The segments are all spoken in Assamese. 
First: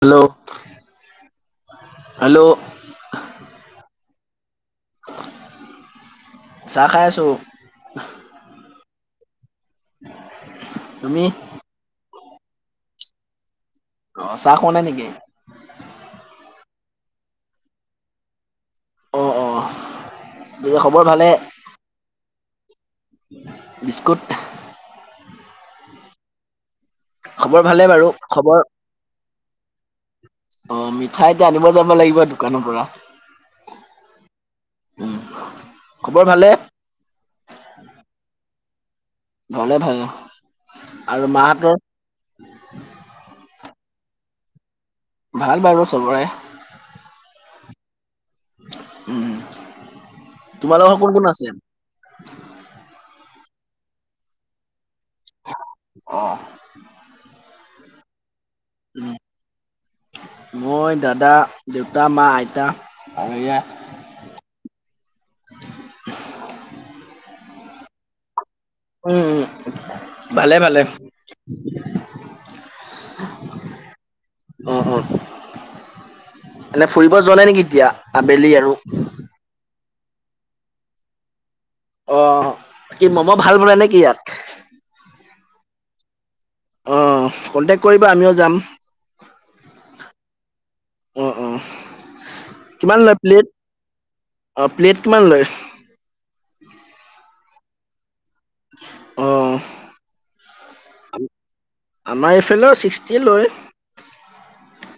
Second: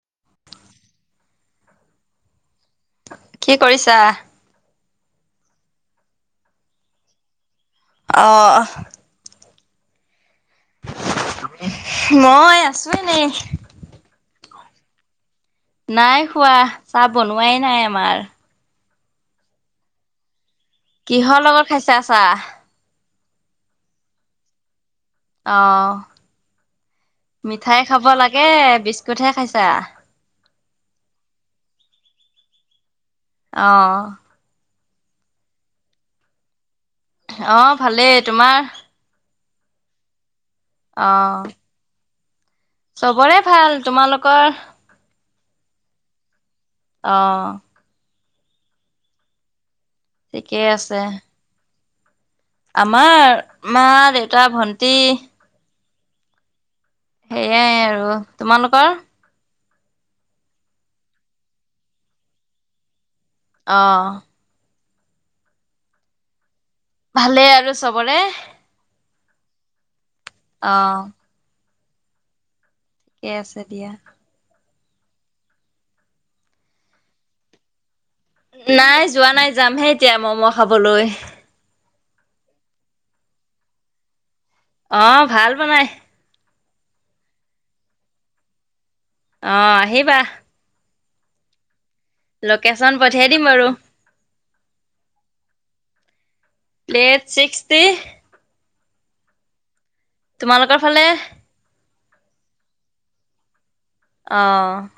হেল্ল' হেল্ল' কি কৰিছা চাহ খায় আছো অঁ তুমি মই আছোএনেই অ', চাহ খোৱা নাই নেকি? নাই খোৱা চাহ বনোৱাই নাই আমাৰ। অঁ', অঁ'। কিহৰ লগত খাইছা চাহ? বিস্কুট। অ', খবৰ মিঠাই ভালে খাব বাৰু লাগে খবৰ বিস্কুটহে খাইছা। অ', মিঠাই এতিয়া আনিব যাব লাগিব দোকানৰ পৰা। অ'। উম, খবৰ ভালে? অঁ', ভালেই তোমাৰ? ভলে ভাল আৰু অ', মা হতৰ? চবৰে ভাল তোমালোকৰ? ভাল বাৰু চবৰে। অঁ'। উম, ঠিকেই আছে। তোমালোকৰ কোন কোন আছে? আমাৰ মা দেউতা ভন্টি। অ'। সেইয়াই আৰু তোমালোকৰ? মই দাদা দেউতা মা আইতা আৰু অঁ'। ভালে আৰু চবৰে? উম, ভালে ভালে। [inaudible] অ', ঠিকে আছে দিয়া। উ উ এনে ফুৰিব যোৱা নাই নেকি এতিয়া? আবেলি আৰু নাই যোৱা নাই যামহে এতিয়া ম'ম' খাবলৈ। অ', কি মম' ভাল বনাই নে কি ইয়াত? অ', ভাল বনাই। অঁ', কণ্টেক্ট কৰিব আমিও যাম। অ', আহিবা। অ', অ', লোকেশ্যন কিমান লয় পঠিয়াই দিম প্লেট বাৰু অ', প্লেট কিমান লয়? Plate sixty. আহ। তোমালোকৰ ফালে? আমাৰ এফালেও ছিক্সটিয়ে লয়। অঁ'।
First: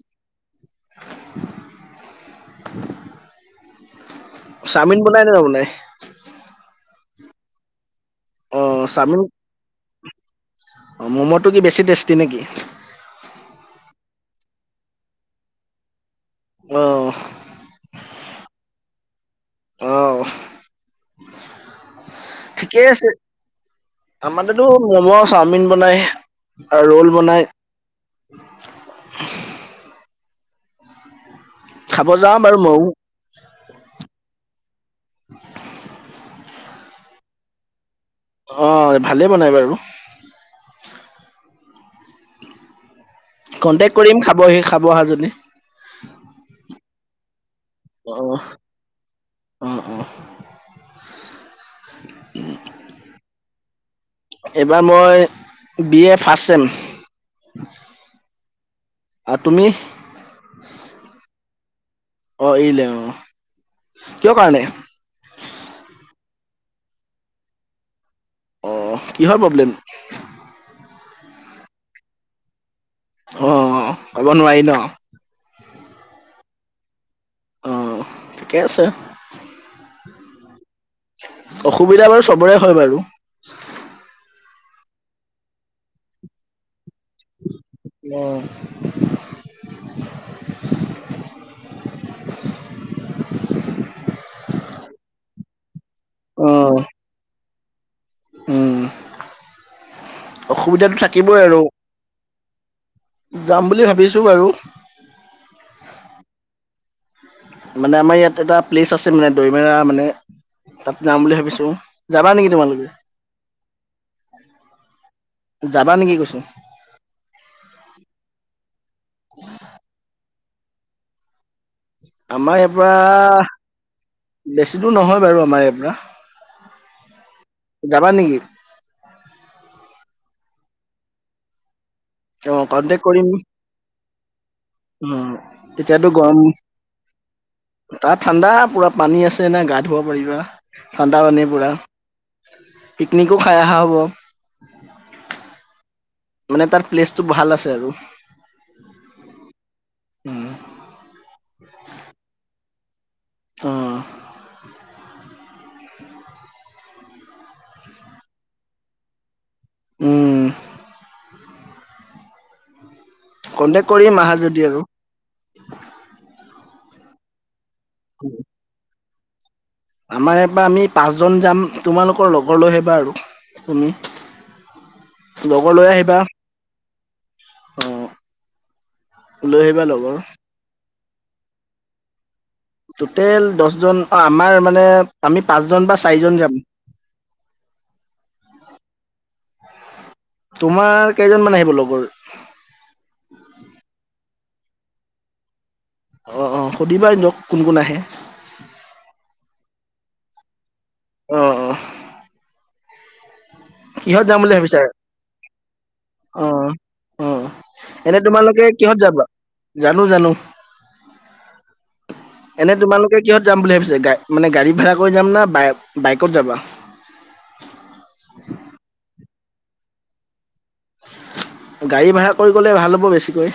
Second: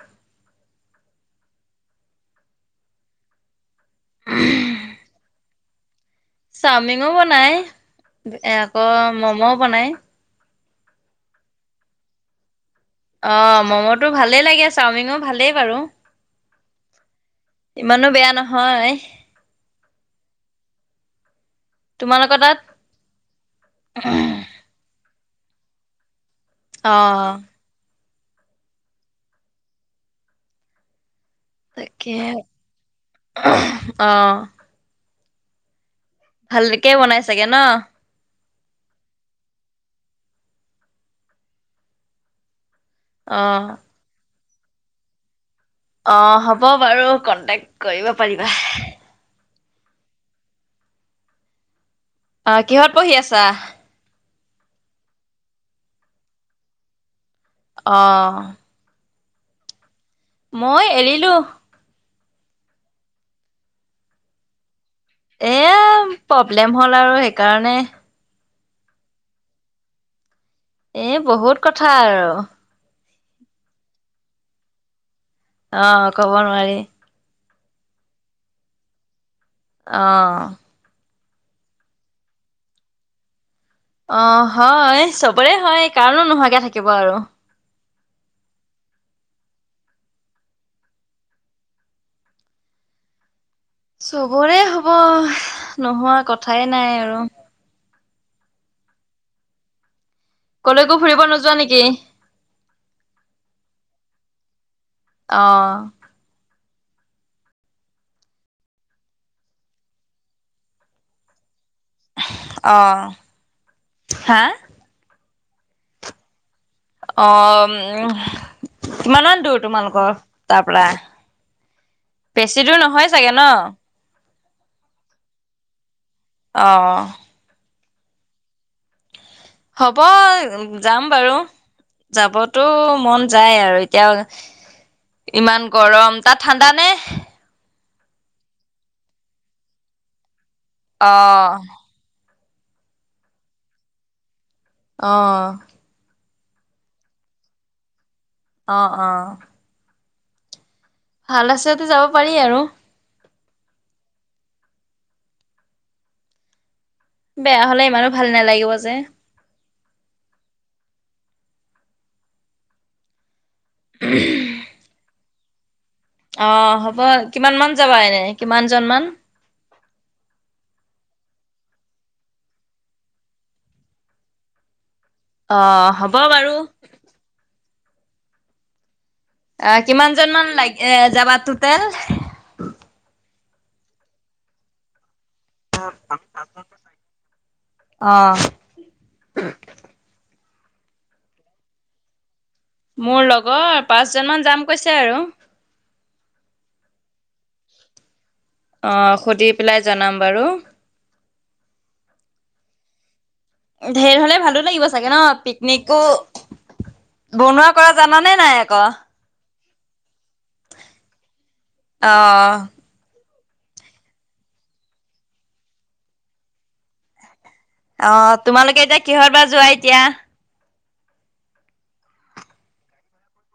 [unintelligible] চাওমিন বনাই নে ন বনাই? চাওমিনো বনাই আকৌ মম'ও বনাই। অঁ', ম'ম'টো কি বেছি টেষ্টি নেকি? অ', ম'ম'টো ভালেই লাগে চাওমিনো ভালেই বাৰু। অ'। ইমানো বেয়া নহয়। অ', তোমালোকৰ তাত? ঠিকে আছে আমাৰ তাত টো ম'ম' চাওমিন বনাই অ ৰ'ল বনাই। খাব তাকে যাওঁ বাৰু ময়ো। অ'। ভালকে বনাই চাগে ন? অ', ভালে বনাই বাৰু। অ কণ্টেক্ট কৰিম খাবহি খাব আহা যদি। অ', হ'ব বাৰু কণ্টেক্ট কৰিব অ', পাৰিবা। অ', অ'। অ', কিহত পঢ়ি আছা? এইবাৰ মই বি এ ফাৰ্ষ্ট চেম। অ'। আৰু তুমি? মই এৰিলো। অ', এৰিলে অ' কিয় কাৰণে? এ প্ৰব্লেম হ'ল আৰু সেইকাৰণে। অ' কিহৰ প্ৰব্লেম? এ বহুত কথা আৰু। অ', ক'ব নোৱাৰি ন? অ', কব নোৱাৰি। অ' ঠিকে আছে। অ'। অসুবিধা বাৰু চবৰে হয় বাৰু। অ' হয় চবৰে হয় কাৰ নো নোহোৱাকে থাকিব আৰু? অ'। চবৰে হব নোহোৱা কথাই নাই আৰু। উম কলৈকো অসুবিধাটো ফুৰিব থাকিবই নোযোৱা আৰু। নেকি যাম বুলি ভাবিছো বাৰু। অ'। মানে, আমাৰ ইয়াত এটা প্লেচ আছে মানে দৈমেৰা মানে তাত যাম বুলি ভাবিছো। যাবা নেকি অ তোমালোকে হা যাবা নেকি কৈছো। অ' কিমান মান দূৰ তোমালোকৰ তাৰ পৰা? বেছি আমাৰ ইয়াৰ দূৰ নহয় চাগে ন পৰা বেছি দূৰ নহয় বাৰু আমাৰ ইয়াৰ পৰা। অ'। যাবা নেকি? হ'ব যাম বাৰু। যাবতো অ', কন্টেক্ট মন কৰিম, যায় আৰু। এতিয়া অ'। ইমান গৰম তাত ঠাণ্ডা নে? তাত ঠাণ্ডা পুৰা পানী আছে নে গা ধুুৱ পাৰিবা ঠাণ্ডা পানী অ', পোৰা। পিকনিকো খাই অহা হ'ব। অ'। মানে তাত প্লেচটো ভাল আছে আৰু। অ', অ'। উম। ভাল আছে যদি যাব পাৰি আৰু। অ'। বেয়া হলে ইমানো ভাল নালাগিব যে। উম। কণ্টেক্ট কৰিম আহা যদি আৰু। অ' হ'ব কিমান মান যাবা এনে কিমানজন মান? আমাৰ ইয়াৰপৰা আমি পাঁচজন যাম। তোমালোকৰ লগৰ লৈ আহিবা আৰু তুমি। [inaudible] লৈ অ' হ'ব আহিবা বাৰু। অ'। লৈ আহিবা অ', লগৰ কিমানজন মান লাগি এ যাবা তোতেল? টোটেল দহজন অ' আমাৰ মানে আমি পাঁচজন বা চাৰিজন যাম। অ'। তোমাৰ কেইজন মান আহিব লগৰ? মোৰ লগৰ পাঁচ জন মান যাম কৈছে আৰু। অ', অ', সুধিবা দিয়ক কোন কোন আহে? অ', সুধি পেলাই জনাম বাৰু। অ', অ'। ঢেৰ কিহত হ'লে যাম বুলি ভালো ভাবিছা লাগিব চাগে ন' পিকনিকো অ অ বনোৱা কৰা এনে জান নে নাই তোমালোকে আকৌ? কিহত যাবা জানো জানো। অ'। এনে তোমালোকে কিহত যাম বুলি ভাবিছা? গ- মানে গাড়ী ভাড়া কৰি যাম নাই বাইকত যাবা। অ', তোমালোকে এতিয়া কিহত বা যোৱা এতিয়া? গাড়ী ভাড়া কৰি গ'লে ভাল হ'ব বেছিকৈ।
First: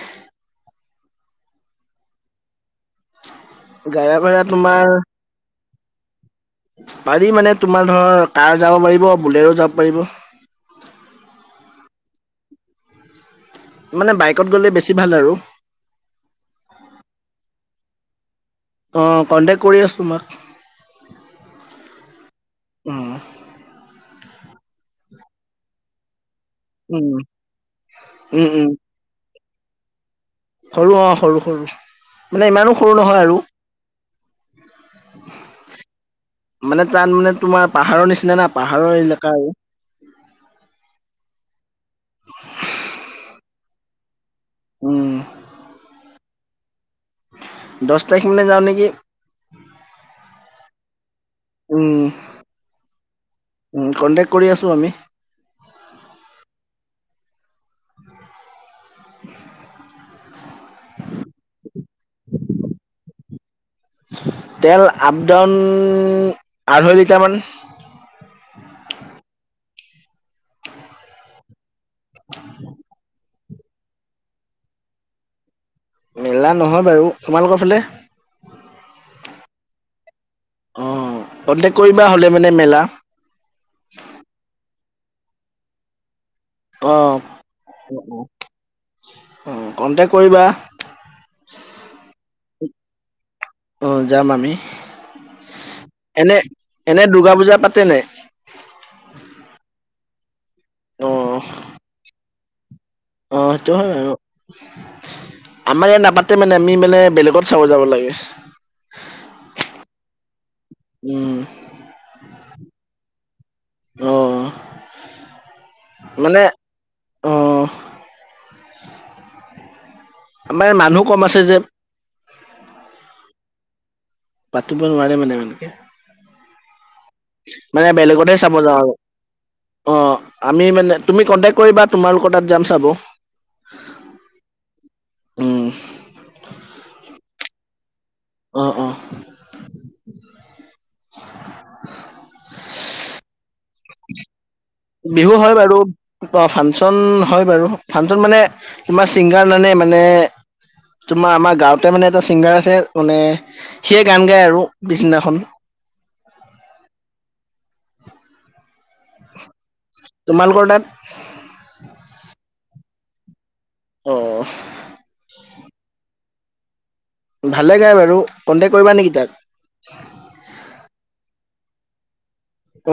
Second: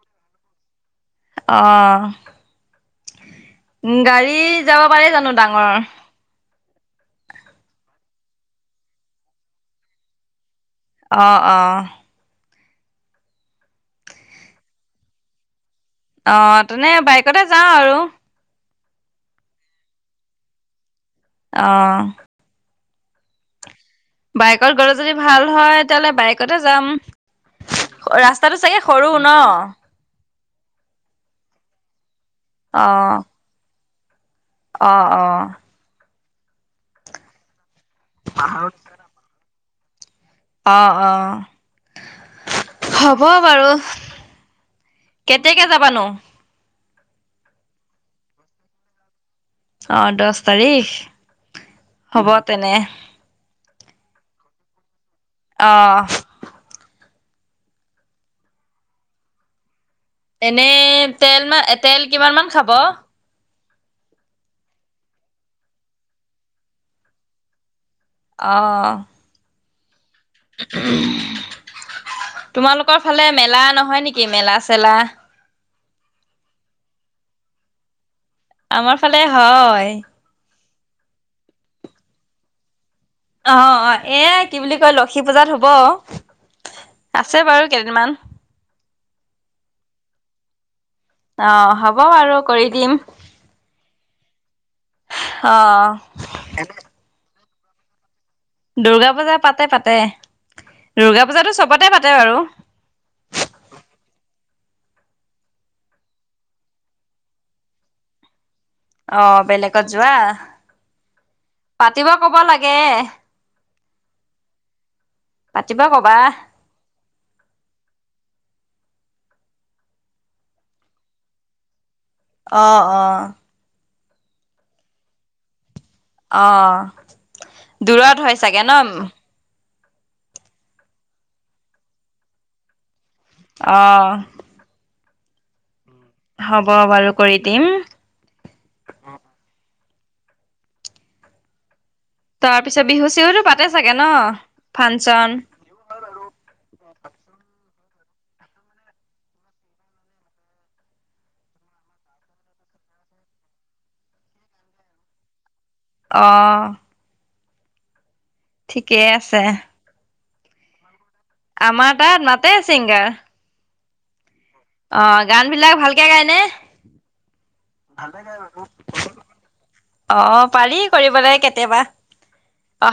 অ'। উ, গাড়ী ভাড়া যাব তোমাৰ পাৰে জানো ডাঙৰ? পাৰি মানে তোমাৰ ধৰ কাৰ যাব পাৰিব বুলেৰো যাব পাৰিব। অ', অ'। মানে বাইকত গ'লে বেছি ভাল আৰু। অ', তেনে বাইকতে যাওঁ আৰু। অ', কণ্টেক্ট কৰি আছোঁ মাক অ'। উম। বাইক গ'লে যদি ভাল হয় তেতিয়াহ'লে বাইকতে যাম। উম উম ৰাস্তাটো উম চাগে সৰু ন'। সৰু অ', সৰু সৰু মানে ইমানো সৰু অ', নহয় আৰু। অ', অ'। মানে তাত মানে তোমাৰ পাহাৰৰ নিচিনা না পাহাৰৰ এলেকা আৰু। অ', অ', হ'ব বাৰু। উম। কেতিয়াকে যাবা নো? দহ তাৰিখ মানে যাওঁ নেকি? অ', দহ তাৰিখ হ'ব তেনে। কণ্টেক্ট কৰি আছোঁ আমি। অ'। [inaudible] এনেই তেল ম তেল কিমান মান খাব? তেল আপ ডাউন আঢ়ৈ লিটাৰ মান। অ'। তোমালোকৰ ফালে মেলা নহয় নেকি মেলা চেলা। মেলা নহয় বাৰু, তোমালোকৰ ফালে? আমাৰ ফালে হয়। অ', কণ্টেক কৰিবা হ'লে মানে মেলা। অ', অ', এয়া কি বুলি কয় লক্ষী পূজাত হ'ব। অ', আছে বাৰু কেইদিনমান। অ', কণ্টেক কৰিবা। অ', হ'ব বাৰু কৰি দিম। আহ যাম আমি। অ'। এনে-এনে দুৰ্গা পূজা পাতে নে? দুূৰ্গা পূজা পাতে পাতে, অ দুৰ্গা পূজাতটো চবতে পাতে বাৰু। অ', সেইটো হয় আৰু আমাৰ ইয়াত নাপাতে মানে আমি মানে বেলেগত চাব যাব লাগে। অ, বেলেগত যোৱা উম, পাতিব কব লাগে অ পাতিবা কবা মানে অ আমাৰ মানুহো কম আছে যে অ', অ', পাতিব নোৱাৰাৰেে মানে এনেকে অ', মানে দুৰত হয় বেলেগতহে চাব চাগে যাওঁ আৰু ন অ, আমি মানে তুমি কণ্টেক্ট কৰিবা তোমালোকৰ তাত যাম চাব অ, উম, হ'ব বাৰু কৰি দিম অ, অ, তাৰ পিছত বিহু চিহুতো পাতে চাগে ন ফাংচন? বিহু হয় বাৰু অ, ফাংচন হয় বাৰু, ফাংচন মানে তোমাৰ ছিংগাৰ নানে মানে তোমাৰ আমাৰ গাঁৱতে মানে এটা ছিংগাৰ আছে মানে, সিয়ে গান গায় আৰু পিছদিনাখন অ', ঠিকেই আছে তোমালোকৰ তাত আমাৰ তাত মা ছিংগাৰ অ' অ', গান বিলাক ভালকে গায়নে ভালে গায় বাৰু, কণ্টেক্ট কৰিবা নেকি তাক অ', পাৰি কৰিবলৈ কেতিয়াবা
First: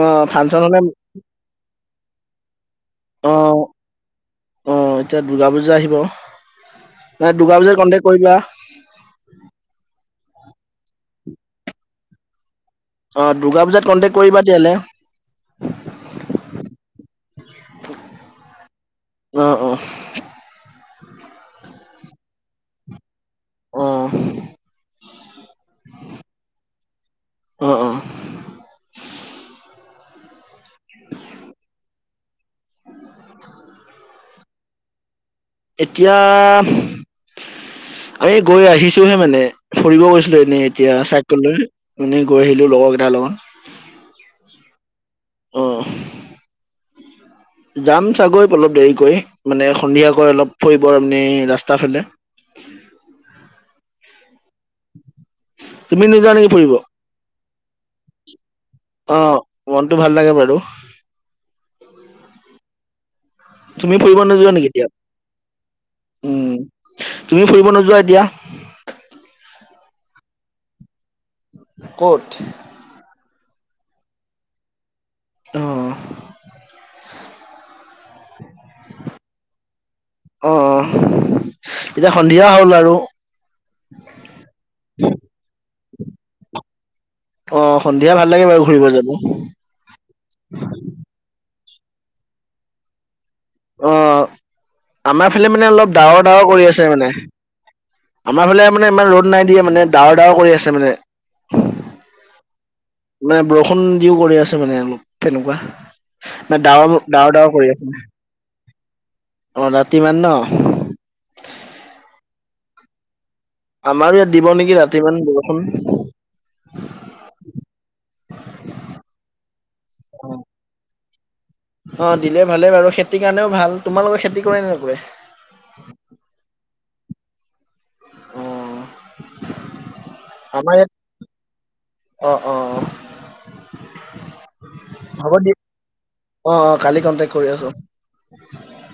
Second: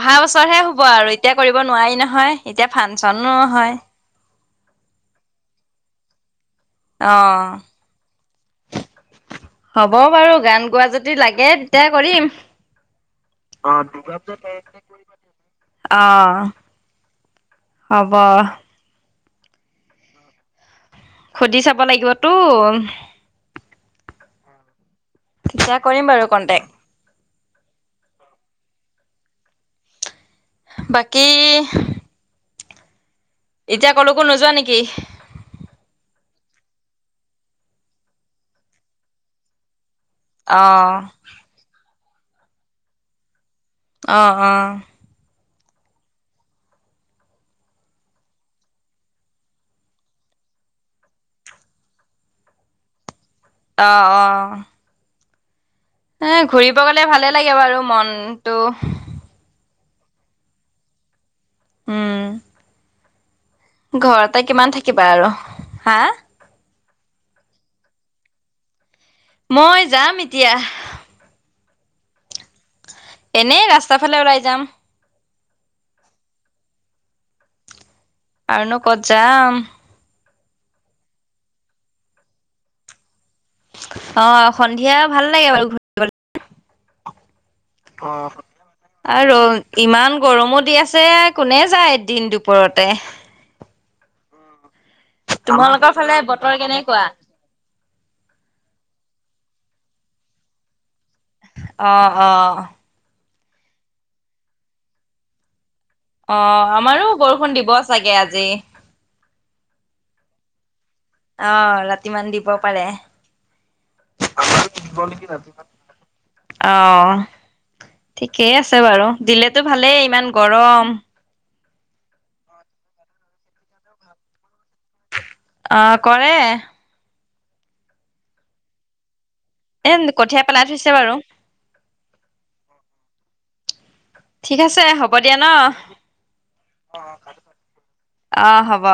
অ বছৰ হে ফাংচন হলে হব আৰু এতিয়া কৰিব নোৱাৰি নহয় এতিয়া অ ফাংচনোহয় অ', এতিয়া দুৰ্গা বূজা আহিব মানে অ', দুৰ্গা বজাত কন্টেক্ট কৰিবা হ'ব বাৰু, গান গোৱা যদি লাগে তেতিয়া কৰিম অ', দুৰ্গা পূজাত কণ্টেক্ কৰিবা তেতিয়াহলে অ', হব অ, অ, সুধি চাব লাগিবতো অ', তেতিয়া কৰিম বাৰু কণ্টেক্ট। অ', অ'। বাকী। [inaudible] এতিয়া কলেকো নোযোৱা নেকি। এতিয়া আমি গৈ আহিছোহে মানে ফুৰিব গৈছো লো এনেই এতিয়া অ', চাইকেল লৈ এনে গৈ আহিলো লগৰকেইাৰ লগত। অ', অ'। অ'। যাম চাগৈ অলপ দেৰিকৈ মানে সন্ধিয়াকৈ অলপ ফুৰিব আপনি ৰাস্তা ফালে। অ', অ'। তুমি এ, নোযোৱা নেকি ফুৰিব ঘূৰিব গলে ভালে লাগে বাৰু মনতটো। অ', মনটো ভাল লাগে বাৰু। উম তুমি ফুৰিব ঘৰতে নোযোৱা কিমান নেকি এতিয়া থাকিবা আৰু হা উম। তুমি ফুৰিব নোযোৱা এতিয়া। মই যাম এতিয়া। ক'ত? এনেই ৰাস্তাৰ ফালে ওলাই যাম। অ'। আৰুনো ক'ত যাম। অ', অ', এতিয়া সন্ধিয়া হ'ল আৰু। অ', সন্ধিয়া ভাল লাগে বাৰু অ, সন্ধিয়া ভাল লাগে বাৰু ঘুৰিব জাব। আৰু ইমান গৰমো দি আছে কোনে যায় এদিন দুপৰতে। অ, আমাৰ ফালে মানে তোমালোকৰ অলপ ফালে ডাৱৰ ডাৱৰ বতৰ কৰি আছে কেনেকুৱা মানে। আমাৰ ফালে মানে ইমান ৰ'দ নাই দিয়োনে ডাৱৰ ডাাৱৰ কৰি আছে মানে। অ', অ'। মানে বৰষুণ দিও কৰি আছে মানে অলপ তেনেকুৱা। অ ডাৱৰ আমাৰো ডাৱৰ ডাৱৰ বৰষুণ দিব কৰি আছে। চাগে আজি অ, ৰাতি মান ন অ, ৰাতি মান দিব পাৰে। আমাৰ ইয়াত দিব নেকি ৰাতি মান বৰষুন। অ'। ঠিকেই আছে বাৰু দিলেতো ভালেই ইমান গৰম। অ, দিলে ভালে বাৰু খেতিৰ কাৰণেও ভাল তোমালোকে খেতি কৰে নে নকৰে? অ', কৰে। অ'। এ, কঠীয়া পেলাই আমাৰ থৈছে ইয়াত বাৰু। অ', অ', অ'। ঠিক আছে হ'ব দিয়া ন দিয় অ', অ' কালি কন্টেক্ট কৰি আছোঁ। অ', হব।